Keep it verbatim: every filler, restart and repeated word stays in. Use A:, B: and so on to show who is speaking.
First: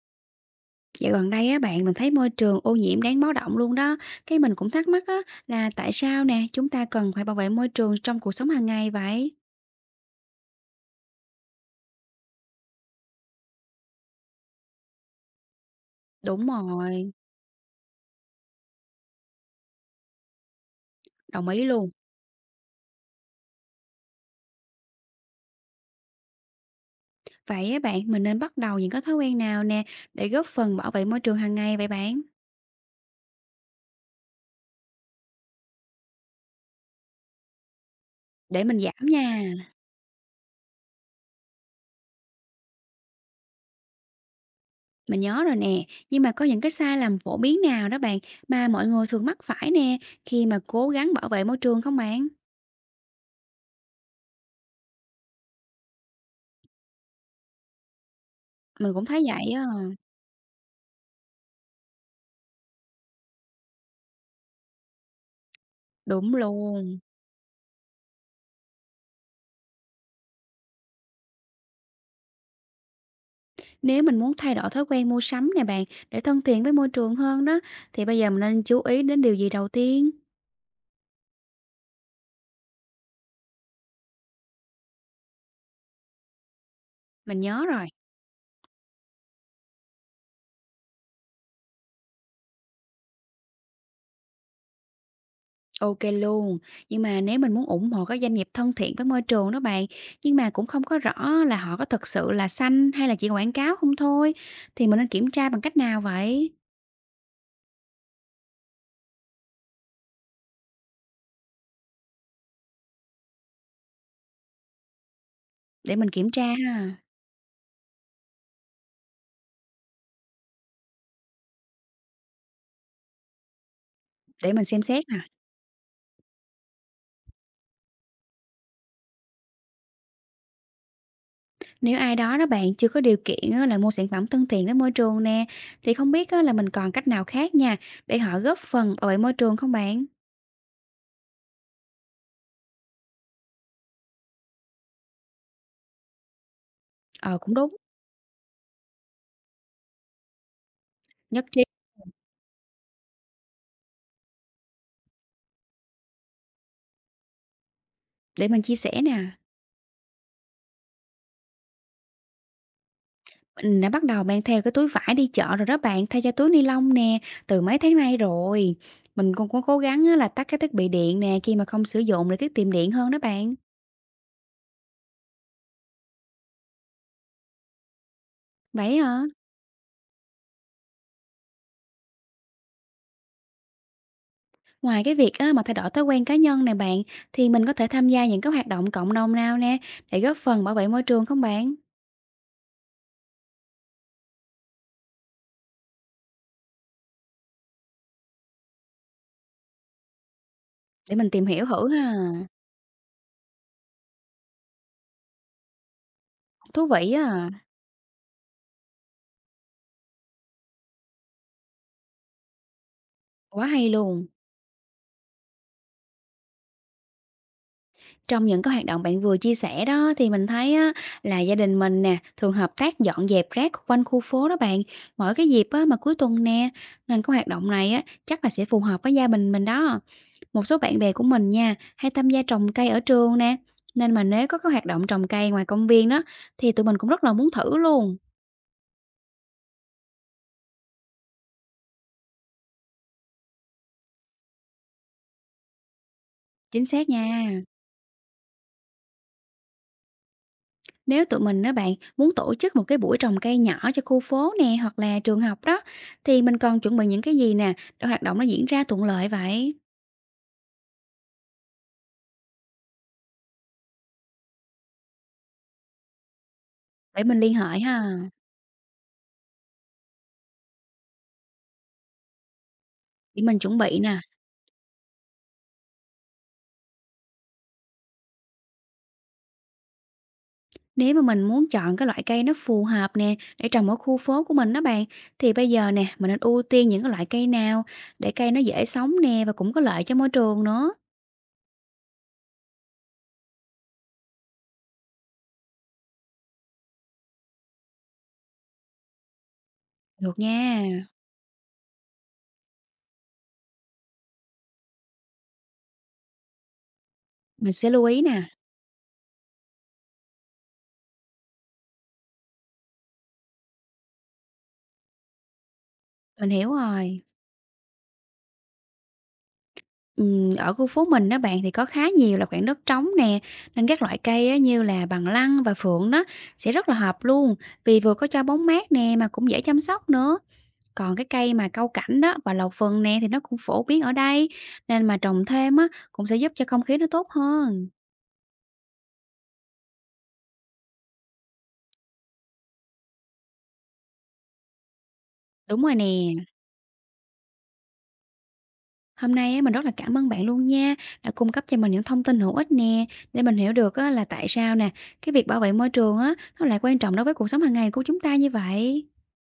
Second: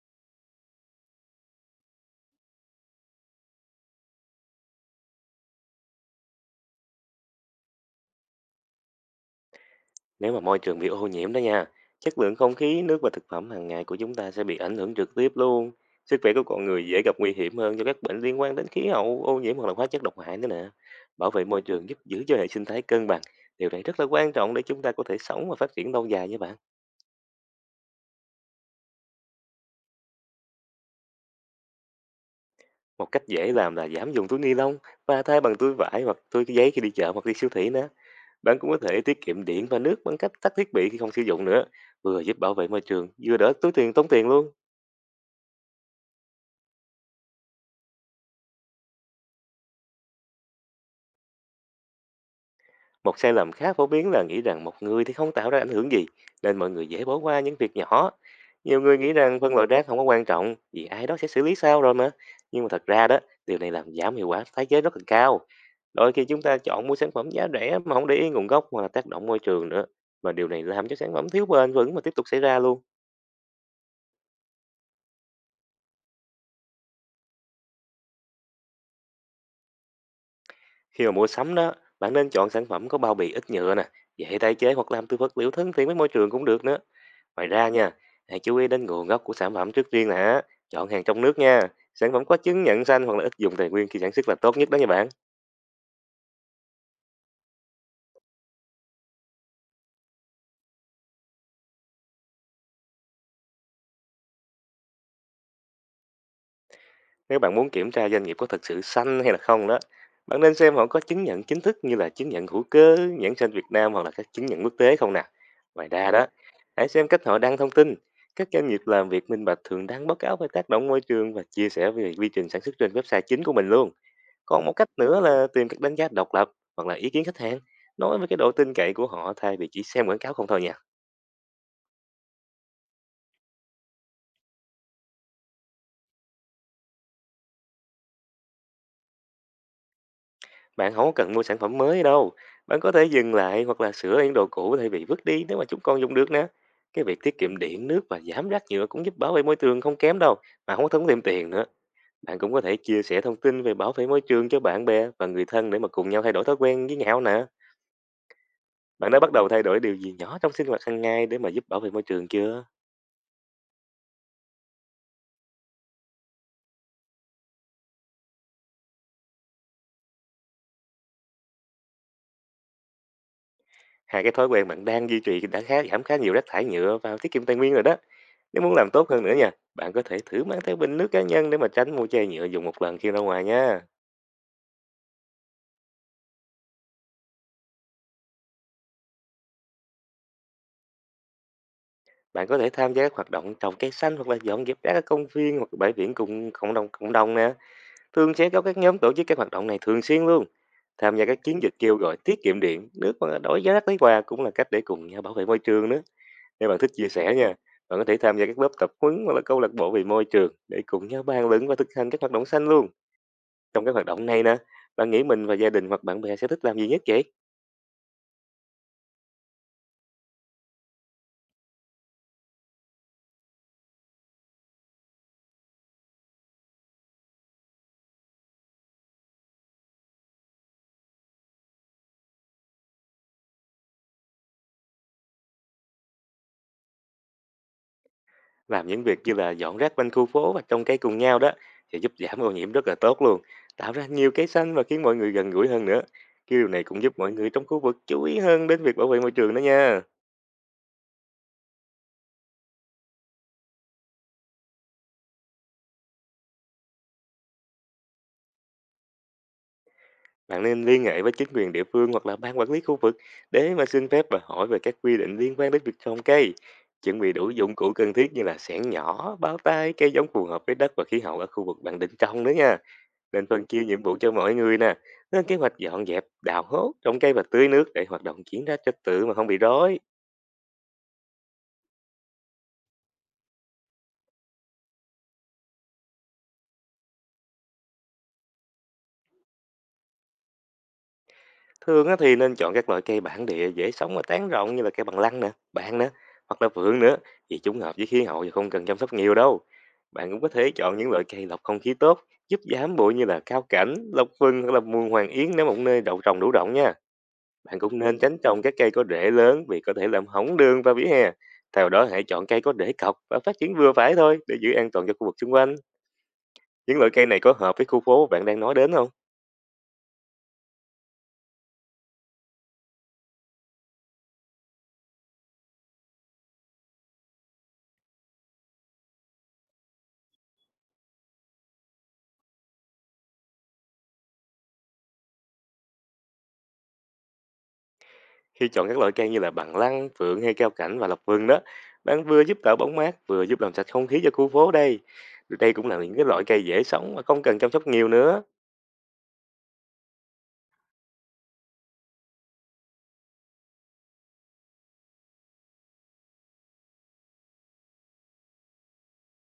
A: Dạo gần đây á bạn, mình thấy môi trường ô nhiễm đáng báo động luôn đó. Cái mình cũng thắc mắc á là tại sao nè, chúng ta cần phải bảo vệ môi trường trong cuộc sống hàng ngày vậy?
B: Nếu mà môi trường bị ô nhiễm đó nha, chất lượng không khí, nước và thực phẩm hàng ngày của chúng ta sẽ bị ảnh hưởng trực tiếp luôn. Sức khỏe của
A: Đúng
B: con người dễ
A: rồi,
B: gặp nguy hiểm hơn do các bệnh liên quan đến khí hậu, ô nhiễm hoặc là hóa chất độc hại nữa nè. Bảo vệ
A: đồng
B: môi
A: ý
B: trường
A: luôn.
B: giúp giữ cho hệ sinh thái cân bằng. Điều này rất là quan trọng để chúng ta có thể sống và phát triển lâu dài nha bạn.
A: Vậy á bạn, mình nên bắt đầu những cái thói quen nào nè để góp phần bảo vệ môi trường hàng ngày vậy bạn?
B: Một cách dễ làm là giảm dùng túi ni lông và thay bằng túi vải hoặc túi giấy khi đi chợ hoặc đi siêu thị nữa. Bạn
A: Để
B: cũng có
A: mình
B: thể
A: giảm
B: tiết
A: nha.
B: kiệm điện và nước bằng cách tắt thiết bị khi không sử dụng nữa. Vừa giúp bảo vệ môi trường, vừa đỡ túi tiền tốn tiền luôn.
A: Mình nhớ rồi nè, nhưng mà có những cái sai lầm phổ biến nào đó bạn mà mọi người thường mắc phải nè khi mà cố gắng bảo vệ môi trường không bạn?
B: Một sai lầm khá phổ biến là nghĩ rằng một người thì không tạo ra ảnh hưởng gì, nên mọi người dễ bỏ qua những việc nhỏ. Nhiều
A: Mình
B: người
A: cũng
B: nghĩ
A: thấy
B: rằng
A: vậy
B: phân
A: á.
B: loại rác không có quan trọng, vì ai đó sẽ xử lý sau rồi mà. Nhưng mà thật ra đó, điều này làm giảm hiệu quả tái chế rất là cao. Đôi khi
A: Đúng
B: chúng ta chọn mua
A: luôn.
B: sản phẩm giá rẻ mà không để ý nguồn gốc hoặc là tác động môi trường nữa. Và điều này làm cho sản phẩm thiếu bền vững mà tiếp tục xảy ra luôn.
A: Nếu mình muốn thay đổi thói quen mua sắm nè bạn, để thân thiện với môi trường hơn đó, thì bây giờ mình nên chú ý đến điều gì đầu tiên?
B: Khi mà mua sắm đó, bạn nên chọn sản phẩm có bao bì ít nhựa nè, dễ tái chế hoặc làm từ vật liệu thân thiện với môi trường cũng được nữa.
A: Mình
B: Ngoài
A: nhớ
B: ra
A: rồi.
B: nha, hãy chú ý đến nguồn gốc của sản phẩm trước tiên nè. Chọn hàng trong nước nha. Sản phẩm có chứng nhận xanh hoặc là ít dùng tài nguyên khi sản xuất là tốt nhất đó nha bạn.
A: Ok luôn. Nhưng mà nếu mình muốn ủng hộ các doanh nghiệp thân thiện với môi trường đó bạn, nhưng mà cũng không có rõ là họ có thực sự là xanh hay là chỉ quảng cáo không thôi, thì mình nên kiểm tra bằng cách nào vậy?
B: Nếu bạn muốn kiểm tra doanh nghiệp có thực sự xanh hay là không đó, bạn nên xem họ có chứng nhận chính thức như là chứng nhận hữu cơ, nhãn xanh Việt Nam hoặc là các chứng nhận quốc tế không nè. Ngoài
A: Để mình
B: ra đó,
A: kiểm tra
B: hãy
A: ha,
B: xem cách họ đăng thông tin. Các doanh nghiệp làm việc minh bạch thường đăng báo cáo về tác động môi trường và chia sẻ về quy trình sản xuất trên website chính của mình luôn.
A: để
B: Còn
A: mình
B: một
A: xem
B: cách
A: xét
B: nữa
A: nè.
B: là tìm các đánh giá độc lập hoặc là ý kiến khách hàng, nói với cái độ tin cậy của họ thay vì chỉ xem quảng cáo không thôi nha.
A: Nếu ai đó đó bạn chưa có điều kiện á, là mua sản phẩm thân thiện với môi trường nè, thì không biết á, là mình còn cách nào khác nha, để họ góp phần bảo vệ môi trường không bạn?
B: Bạn không có cần mua sản phẩm mới đâu. Bạn có thể dừng lại hoặc là sửa những đồ cũ thay vì vứt đi nếu mà chúng con dùng được nè. Cái việc tiết
A: Ờ, cũng
B: kiệm
A: đúng,
B: điện, nước và giảm rác nhựa cũng giúp bảo vệ môi trường không kém đâu, mà không có tốn thêm
A: nhất
B: tiền
A: trí.
B: nữa. Bạn cũng có thể chia sẻ thông tin về bảo vệ môi trường cho bạn bè và người thân để mà cùng nhau thay đổi thói quen với nhau nè.
A: Để mình chia sẻ
B: Bạn đã bắt
A: nè,
B: đầu thay đổi điều gì nhỏ trong sinh hoạt hàng ngày để mà giúp bảo vệ môi trường chưa?
A: mình đã bắt đầu mang theo cái túi vải đi chợ rồi đó bạn, thay cho túi ni lông nè, từ mấy tháng nay rồi. Mình cũng có cố gắng á là tắt các thiết bị điện nè khi mà không sử dụng để tiết kiệm điện hơn đó bạn.
B: Hai cái thói quen bạn đang duy trì đã khá giảm khá nhiều rác thải nhựa và tiết kiệm tài nguyên rồi đó. Nếu muốn làm
A: Vậy
B: tốt hơn
A: hả?
B: nữa nha, bạn có thể thử mang theo bình nước cá nhân để mà tránh mua chai nhựa dùng một lần khi ra ngoài nha.
A: Ngoài cái việc á mà thay đổi thói quen cá nhân này bạn, thì mình có thể tham gia những cái hoạt động cộng đồng nào nè để góp phần bảo vệ môi trường không bạn?
B: Bạn có thể tham gia các hoạt động trồng cây xanh hoặc là dọn dẹp rác ở công viên hoặc là bãi biển cùng cộng đồng cộng đồng nè. Thường sẽ có các nhóm tổ chức các hoạt động này thường xuyên luôn. Tham
A: Để
B: gia
A: mình
B: các
A: tìm
B: chiến
A: hiểu
B: dịch
A: thử
B: kêu
A: ha.
B: gọi tiết kiệm điện, nước và đổi giá rác lấy quà cũng là cách để cùng nhau bảo vệ môi trường nữa. Nếu bạn
A: Thú
B: thích chia
A: vị
B: sẻ nha,
A: á,
B: bạn có thể tham gia các lớp tập huấn hoặc là câu lạc bộ về môi trường để cùng nhau bàn luận và thực hành các hoạt động xanh luôn.
A: quá
B: Trong
A: hay
B: các hoạt động
A: luôn.
B: này nè, bạn nghĩ mình và gia đình hoặc bạn bè sẽ thích làm gì nhất vậy?
A: Trong những cái hoạt động bạn vừa chia sẻ đó thì mình thấy á, là gia đình mình nè thường hợp tác dọn dẹp rác quanh khu phố đó bạn, mỗi cái dịp á, mà cuối tuần nè, nên cái hoạt động này á, chắc là sẽ phù hợp với gia đình mình đó. Một số bạn bè của mình nha hay tham gia trồng cây ở trường nè, nên mà nếu có cái hoạt động trồng cây ngoài công viên đó thì tụi mình cũng rất là muốn thử luôn.
B: Làm những việc như là dọn rác quanh khu phố và trồng cây cùng nhau đó sẽ giúp giảm ô nhiễm rất là tốt luôn, tạo ra nhiều cây xanh và khiến mọi người gần gũi hơn nữa. Cái điều này
A: Chính
B: cũng
A: xác
B: giúp mọi người
A: nha.
B: trong khu vực chú ý hơn đến việc bảo vệ môi trường đó nha.
A: Nếu tụi mình đó bạn muốn tổ chức một cái buổi trồng cây nhỏ cho khu phố nè, hoặc là trường học đó, thì mình còn chuẩn bị những cái gì nè để hoạt động nó diễn ra thuận lợi vậy?
B: Bạn nên liên hệ với chính quyền địa phương hoặc là ban quản lý khu vực để mà xin phép và hỏi về các quy định liên quan đến việc trồng cây. Chuẩn
A: Để
B: bị
A: mình
B: đủ
A: liên
B: dụng
A: hệ
B: cụ
A: ha.
B: cần thiết như là xẻng nhỏ, bao tay, cây giống phù hợp với đất và khí hậu ở khu vực bạn định trồng nữa nha.
A: Để
B: Nên
A: mình
B: phân
A: chuẩn
B: chia
A: bị
B: nhiệm vụ
A: nè.
B: cho mọi người nè, lên kế hoạch dọn dẹp, đào hố, trồng cây và tưới nước để hoạt động diễn ra trật tự mà không bị rối.
A: Nếu mà mình muốn chọn cái loại cây nó phù hợp nè để trồng ở khu phố của mình đó bạn, thì bây giờ nè mình nên ưu tiên những cái loại cây nào để cây nó dễ sống nè và cũng có lợi cho môi trường nữa.
B: Thường á thì nên chọn các loại cây bản địa dễ sống và tán rộng như là cây bằng lăng nè, bạn nè, hoặc là vượng nữa, vì chúng hợp với khí hậu và không cần chăm sóc nhiều đâu. Bạn
A: Được
B: cũng có thể
A: nha.
B: chọn những loại cây lọc không khí tốt, giúp giảm bụi như là cao cảnh, lộc vừng hoặc là muôn hoàng yến nếu một nơi đậu trồng đủ rộng nha.
A: Mình
B: Bạn
A: sẽ
B: cũng
A: lưu
B: nên
A: ý
B: tránh
A: nè.
B: trồng các cây có rễ lớn vì có thể làm hỏng đường và vỉa hè. Theo đó hãy chọn cây có rễ cọc và phát triển vừa phải thôi để giữ an toàn cho khu vực xung quanh.
A: Mình hiểu
B: Những loại
A: rồi.
B: cây này có hợp với khu phố bạn đang nói đến không?
A: Ừm, ở khu phố mình đó bạn thì có khá nhiều là khoảng đất trống nè, nên các loại cây á, như là bằng lăng và phượng đó sẽ rất là hợp luôn, vì vừa có cho bóng mát nè mà cũng dễ chăm sóc nữa. Còn cái cây mà cau cảnh đó và lầu phần nè thì nó cũng phổ biến ở đây, nên mà trồng thêm á cũng sẽ giúp cho không khí nó tốt hơn.
B: Khi chọn các loại cây như là bằng lăng, phượng hay keo cảnh và lộc vừng đó, bạn vừa giúp tạo bóng mát, vừa giúp làm sạch không khí cho khu phố đây. Đây
A: Đúng
B: cũng
A: rồi
B: là những cái
A: nè,
B: loại cây dễ sống mà không cần chăm sóc nhiều nữa.
A: hôm nay á, mình rất là cảm ơn bạn luôn nha, đã cung cấp cho mình những thông tin hữu ích nè, để mình hiểu được á, là tại sao nè, cái việc bảo vệ môi trường á nó lại quan trọng đối với cuộc sống hàng ngày của chúng ta như vậy.